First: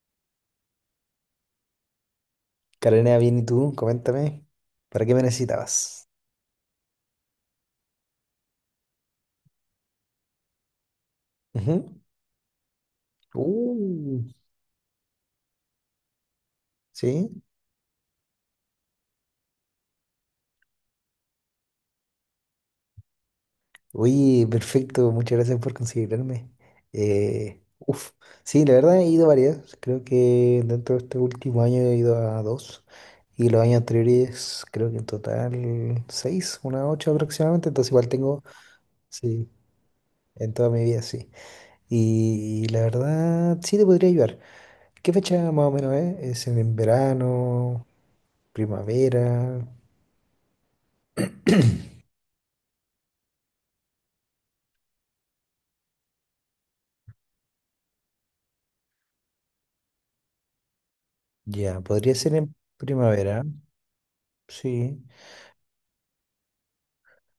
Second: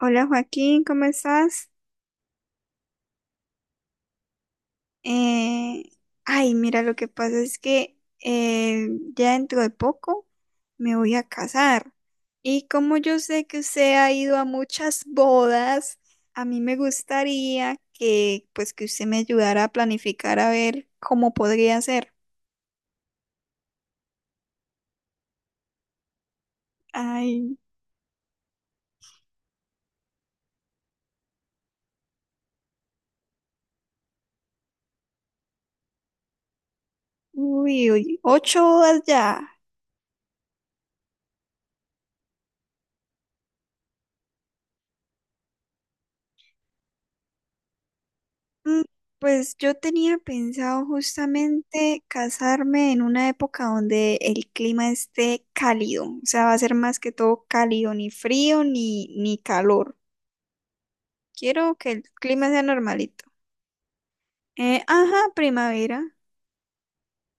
Hola Joaquín, ¿cómo estás? Carolina, bien, ¿y tú? Coméntame, ¿para qué me Eh, necesitabas? Mira, lo que pasa es que ya dentro de poco me voy a casar. Ujú. Y como yo sé que usted ha Uh, ido a muchas bodas, a mí me sí. gustaría que, pues, que usted me ayudara a planificar a ver cómo podría ser. Uy, perfecto, muchas gracias por considerarme. Ay, Uf, sí, la verdad he ido varias. Creo que dentro de este último año he ido a dos. Y los años anteriores, creo que en total seis, unas ocho aproximadamente. uy, Entonces, igual uy, tengo, ocho bodas ya. sí, en toda mi vida, sí. Y, la verdad, sí te podría ayudar. ¿Qué fecha más o menos es? ¿Es en verano? Mm, Pues Primavera. yo tenía pensado justamente casarme en una época donde el clima esté cálido, o sea, va a ser más que todo cálido, ni frío ni calor. Quiero Ya, que el podría ser clima en sea normalito. primavera, sí. Ajá, primavera.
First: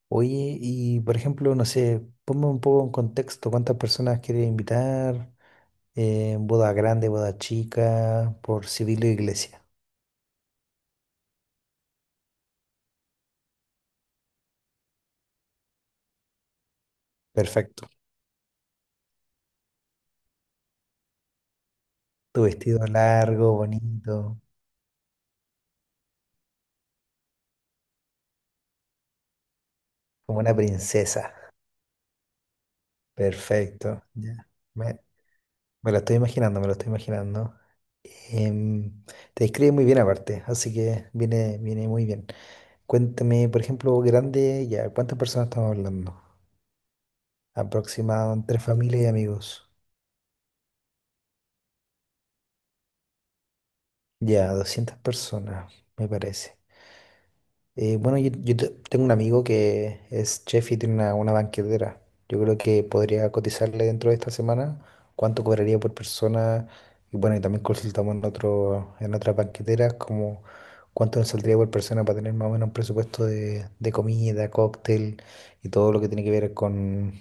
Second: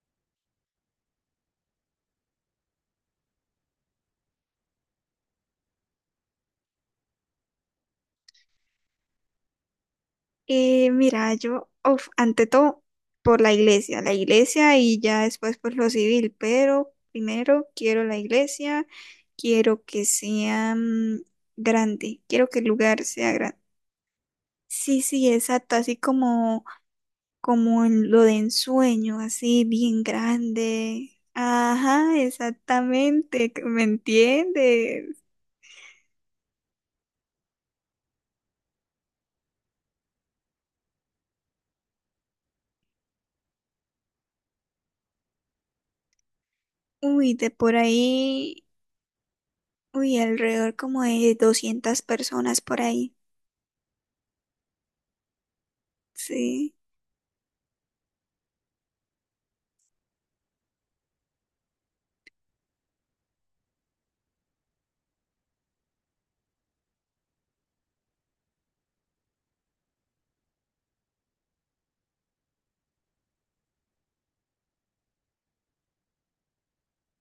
Oye, y por ejemplo, no sé, ponme un poco en contexto, ¿cuántas personas quieres invitar? Boda grande, boda chica, por civil o iglesia. Mira, yo, uf, ante todo, por la iglesia y ya después por lo civil, pero primero Perfecto. quiero la iglesia, quiero que sea grande, Tu quiero que el vestido lugar sea largo, grande. bonito, Sí, sí, exacto, como en lo de ensueño, así bien como una grande. princesa. Ajá, exactamente, que me Perfecto. Ya. Me, entiendes? me lo estoy imaginando, me lo estoy imaginando. Em, Te describe muy bien aparte, así que viene muy bien. Cuéntame, por ejemplo, grande, ya, ¿cuántas personas estamos hablando? Uy, de por Aproximado entre ahí, familia y amigos. uy, alrededor como de 200 personas por ahí. Ya, 200 personas, me parece. Sí. Bueno, yo tengo un amigo que es chef y tiene una banquetera. Yo creo que podría cotizarle dentro de esta semana cuánto cobraría por persona. Y bueno, y también consultamos en otras banqueteras como cuánto nos saldría por persona para tener más o menos un presupuesto de comida, cóctel y todo lo que tiene que ver con,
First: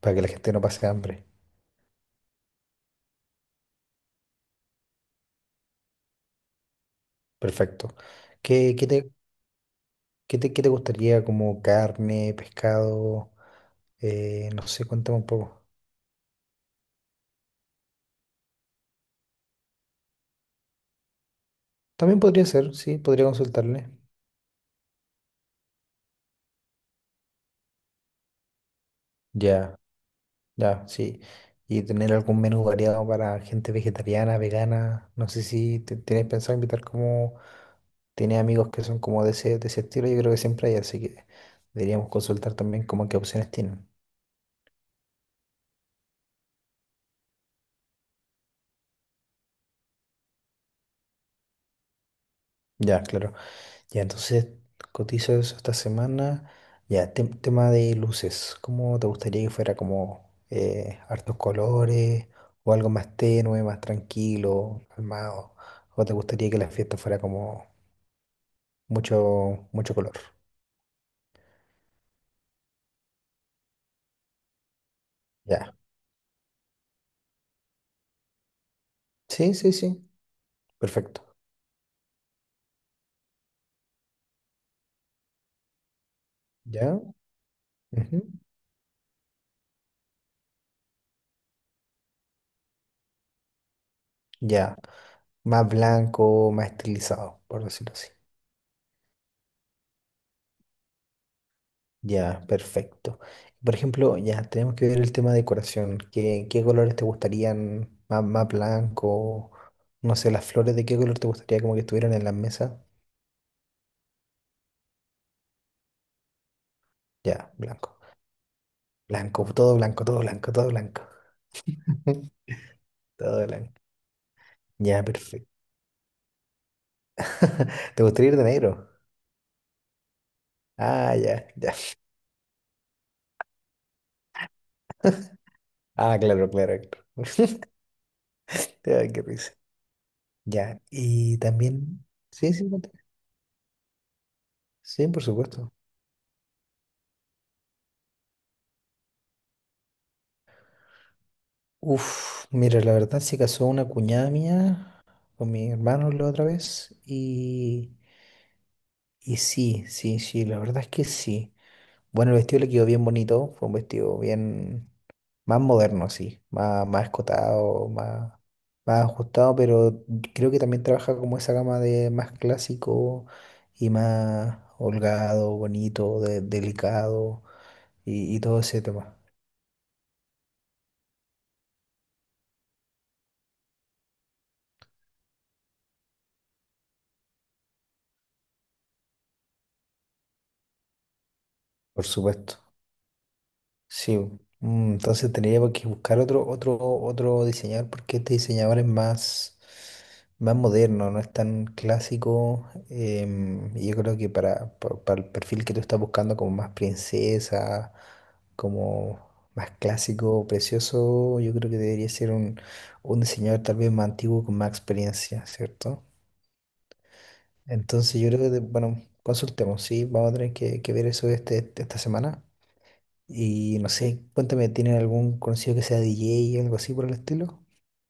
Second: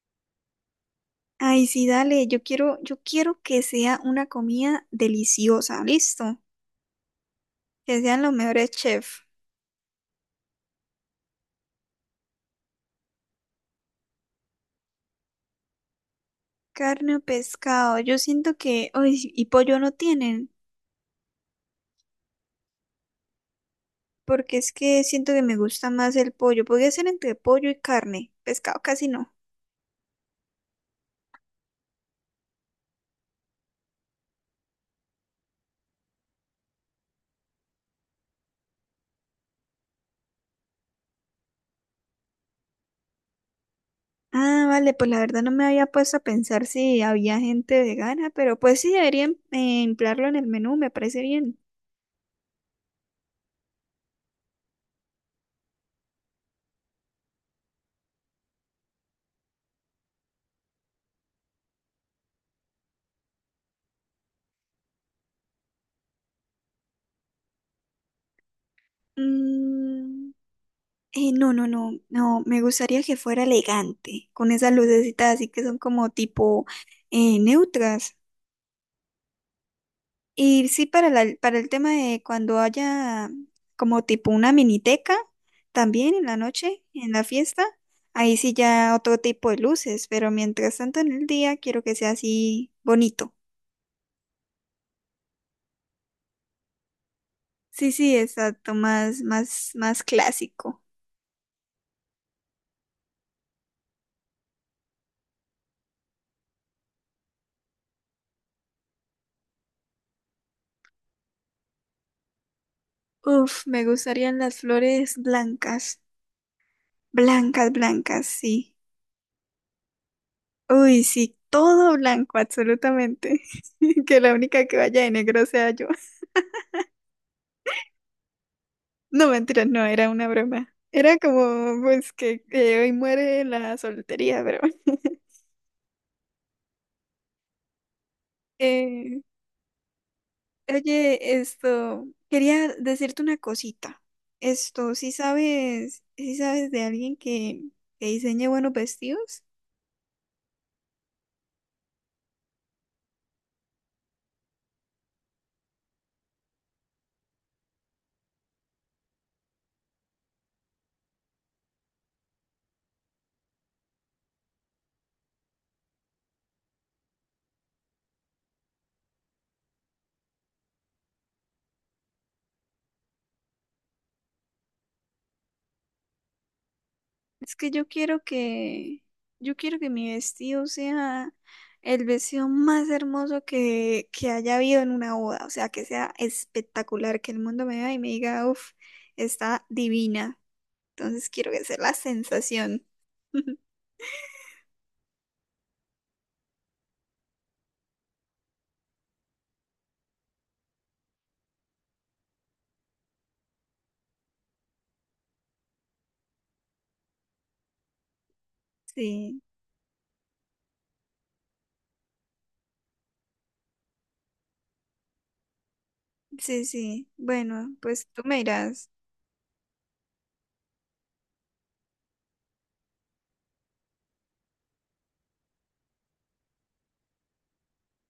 para que la gente no pase hambre. Ay, sí, dale, yo quiero que sea una comida deliciosa, listo. Perfecto. Que sean los mejores ¿Qué, qué te- chefs. qué te gustaría como carne, pescado? No sé, cuéntame un poco. Carne o pescado, yo siento que, uy, y pollo no tienen. También podría ser, sí, podría consultarle. Porque es que siento que me gusta más el pollo. Podría ser entre pollo y carne, pescado casi no. Ya, ya, sí. Y tener algún menú variado para gente vegetariana, vegana. No sé si tienes pensado invitar como. Tienes amigos que son como de ese estilo, yo creo que siempre hay, así que deberíamos consultar también como qué opciones tienen. Ah, vale, pues la verdad no me había puesto a pensar si había gente vegana, pero pues sí debería emplearlo en el menú, me parece bien. Ya, claro. Ya, entonces cotizo eso esta semana. Ya, tema de luces. ¿Cómo te gustaría que fuera como hartos colores o algo más tenue, más tranquilo, calmado? ¿O te gustaría que la fiesta fuera como mucho, mucho color? Mm, no, no, no, no, me gustaría que fuera elegante, con esas lucecitas así que Ya. son como tipo neutras. Sí, sí, sí. Y sí, Perfecto. Para el tema de cuando haya como tipo una miniteca, también en la noche, Ya. en la fiesta, ujú, ahí sí ya otro tipo de luces, pero mientras tanto en el día quiero que sea así bonito. Ya. Más blanco, más estilizado, por Sí, decirlo así. sí, exacto, más, más, más clásico. Ya, perfecto. Por ejemplo, ya tenemos que ver el tema de decoración. ¿Qué colores te gustarían? Más blanco, no sé, las flores de qué color te gustaría como que estuvieran en la mesa. Uf, me gustarían las flores blancas, Ya, blancas, blanco. blancas, sí. Blanco, todo blanco, todo blanco, todo blanco. Uy, sí, todo blanco, absolutamente. Todo blanco. Que la única que vaya Ya, de negro perfecto. sea yo. ¿Te gustaría ir de negro? No, mentira, no, era una broma. Ah, Era ya, ya. como, pues, que hoy muere la soltería, pero... Ah, claro, claro, claro. Ay, Eh, qué risa. Ya, y oye, también. esto, Sí, quería sí, conté. decirte una cosita. Esto, Sí, por supuesto. ¿Si sabes de alguien que diseñe buenos vestidos? Uf, mira, la verdad se casó una cuñada mía, con mis hermanos la otra vez y sí, sí, sí, la verdad es que sí. Bueno, el vestido le quedó bien bonito, fue un vestido bien más moderno, sí, más escotado, más ajustado, pero creo que también trabaja como esa gama de más clásico y más holgado, bonito, delicado Es que y todo ese tema, yo quiero que mi vestido sea el vestido más hermoso que haya habido en una boda. O sea, que sea espectacular, que el mundo me vea y me diga, uff, está divina. Entonces quiero que sea la por supuesto. sensación. Sí, entonces tendría que buscar otro diseñador porque este diseñador es más, moderno, no es tan clásico. Y yo creo que para el perfil que tú estás buscando, como más princesa, como Sí, más clásico, precioso, yo creo que debería ser un diseñador tal vez más antiguo con más experiencia, ¿cierto? sí, sí. Bueno, pues Entonces tú yo me creo que, dirás. bueno, consultemos, sí, vamos a tener que ver eso esta semana. Y no sé, cuéntame, ¿tienen algún conocido que sea DJ o algo así por el estilo?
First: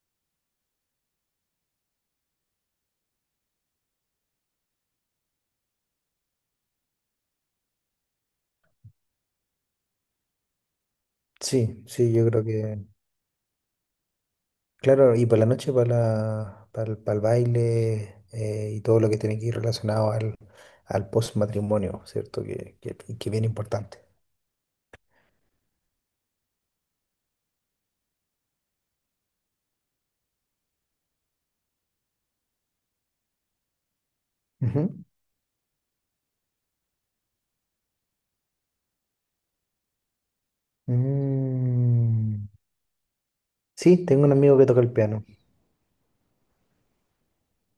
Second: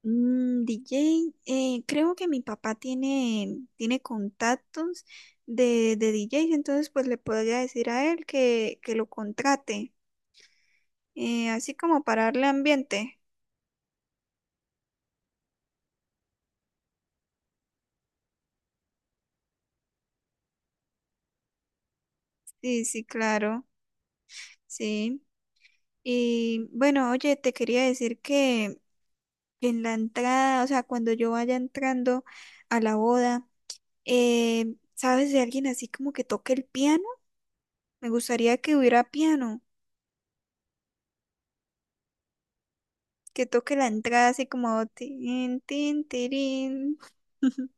Mm, DJ, creo que tiene contactos de DJs, entonces pues le podría decir a él que lo contrate, así Sí, como sí, para yo creo darle que. ambiente. Claro, y para la noche, para el baile y todo lo que tiene que ir relacionado al post-matrimonio, ¿cierto? Que, Sí, que, sí, que bien claro, importante. sí. Y bueno, oye, te quería decir que en la entrada, o sea, cuando yo vaya entrando a la boda, Ujú. ¿sabes de alguien así como que toque el piano? Me gustaría que hubiera piano, Mm, que toque la Sí, tengo entrada un así amigo que toca como el piano. tin, tin, tirín.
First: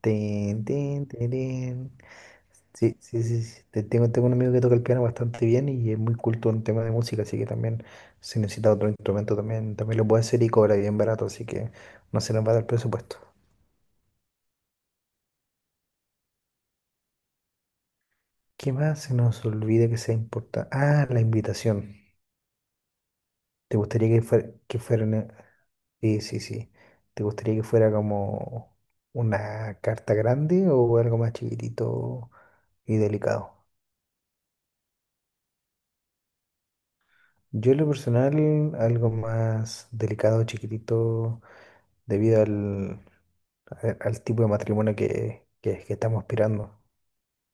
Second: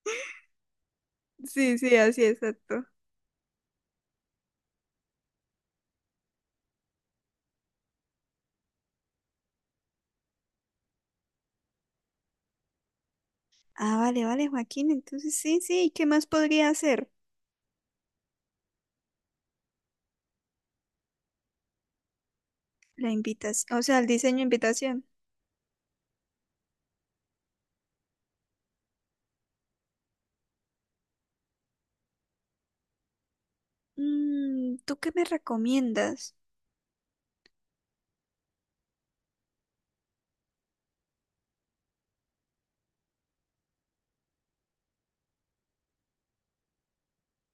Tin, tin, Sí, tirín. sí, así exacto. Sí, sí, sí, sí. Tengo un amigo que toca el piano bastante bien y es muy culto en temas de música, así que también si necesita otro instrumento también, también lo puede hacer y cobra bien barato, así que no se nos va a dar presupuesto. Ah, vale, vale, Joaquín, entonces sí, sí, ¿qué más podría hacer? ¿Qué más se nos olvida que sea importante? Ah, la invitación. La invitación, ¿Te o sea, el gustaría diseño de que invitación. fuera una- Sí, sí, sí. ¿Te gustaría que fuera como una carta grande o algo más chiquitito y delicado? Mm, ¿tú qué me recomiendas? Yo en lo personal, algo más delicado, chiquitito, debido al al tipo de matrimonio que estamos aspirando.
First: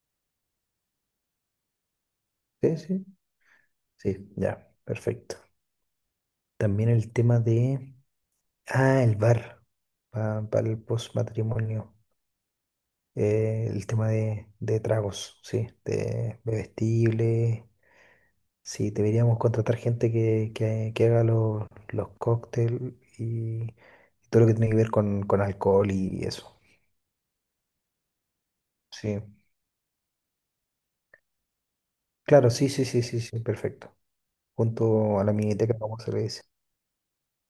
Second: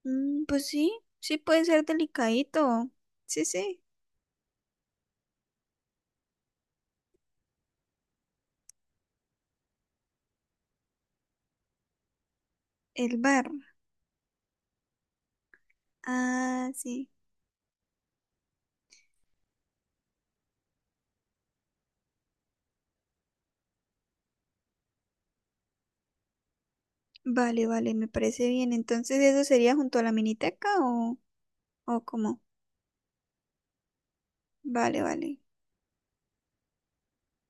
Mm, pues sí, sí puede ser Sí, delicadito. sí, Sí, sí, sí, ya, perfecto. También el tema de, el bar, para el postmatrimonio. el bar. El tema de tragos, sí, de Ah, sí. bebestibles. Sí, deberíamos contratar gente que haga los cócteles y todo lo que tiene que ver con alcohol y eso. Vale, vale, me parece bien. Entonces, Sí, ¿eso sería junto a la miniteca o cómo? claro, sí, sí, sí, sí, sí, perfecto. Vale, Junto a la vale. miniteca, como se le dice.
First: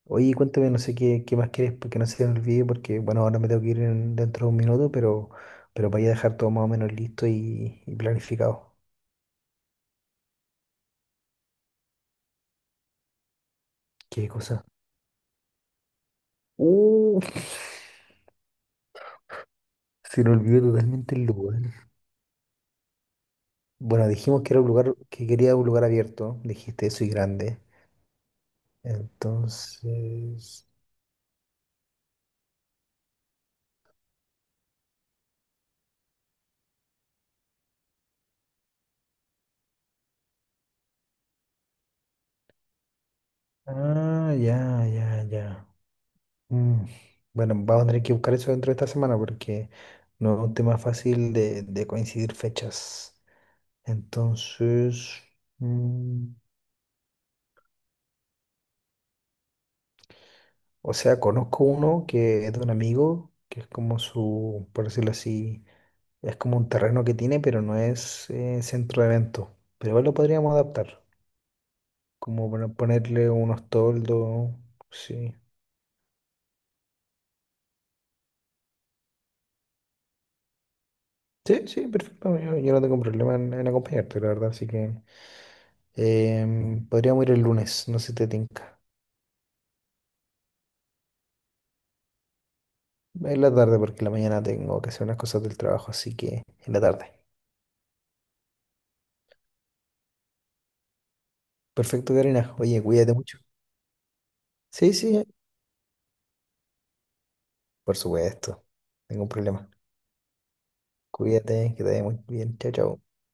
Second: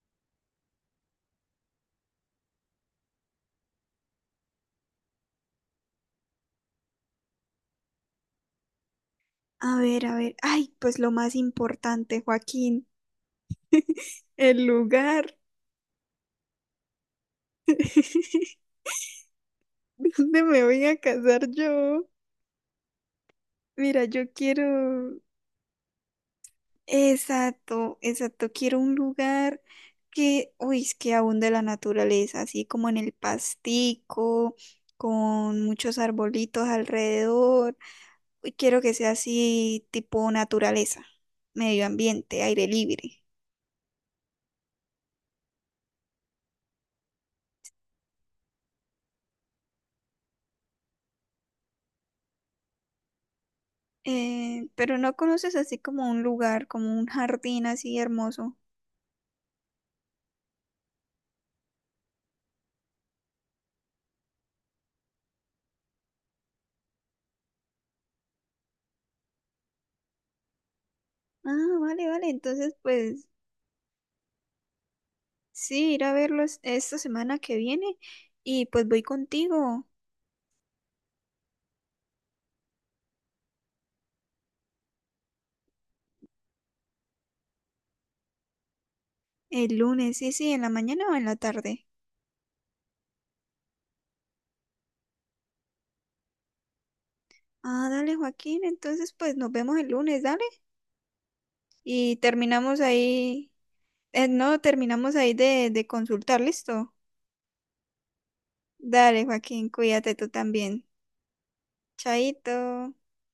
Oye, cuéntame, no sé qué más quieres, porque no se me olvide, porque bueno, ahora me tengo que ir dentro de un minuto, pero para ya dejar todo más o menos listo y planificado. A ver, a ver. Ay, pues lo más importante, Joaquín, Qué el cosa. lugar. Uh, Se me ¿Dónde me olvidó voy a totalmente el casar lugar. yo? Mira, Bueno, yo dijimos que era un lugar, quiero... que quería un lugar abierto. Dijiste eso y grande. Exacto, exacto. Quiero un lugar que, Entonces. uy, es que abunde la naturaleza, así como en el pastico, con muchos arbolitos alrededor. Uy, quiero que sea así tipo naturaleza, medio ambiente, aire libre. Ah, ya, ya, ya. Mm, Bueno, vamos a tener que buscar eso dentro de esta semana porque no es un tema fácil de coincidir fechas. Pero Entonces, no conoces así como un mm, lugar, como un jardín así hermoso. o sea, conozco uno que es de un amigo, que es como su, por decirlo así, es como un terreno que tiene, pero no es centro de eventos. Pero igual lo podríamos adaptar, Ah, vale, vale. como para Entonces, pues ponerle unos toldos, sí. sí, ir a verlo esta semana que viene y pues voy contigo Sí, sí, perfecto. Yo no tengo problema en acompañarte, la verdad. Así que podríamos ir el lunes, no sé si te tinca. el lunes, sí, sí, en la mañana o en la tarde. En la tarde, porque en la mañana tengo que hacer unas cosas del trabajo, así que en la tarde. Ah, dale, Joaquín. Entonces, pues nos vemos el lunes, dale. Perfecto, Y Karina. terminamos Oye, cuídate mucho. ahí, no, Sí, terminamos sí, ahí de consultar, listo. por supuesto. Dale, Ningún Joaquín, problema. cuídate tú también. Cuídate, que te vaya muy Chaito. bien. Chao, chao.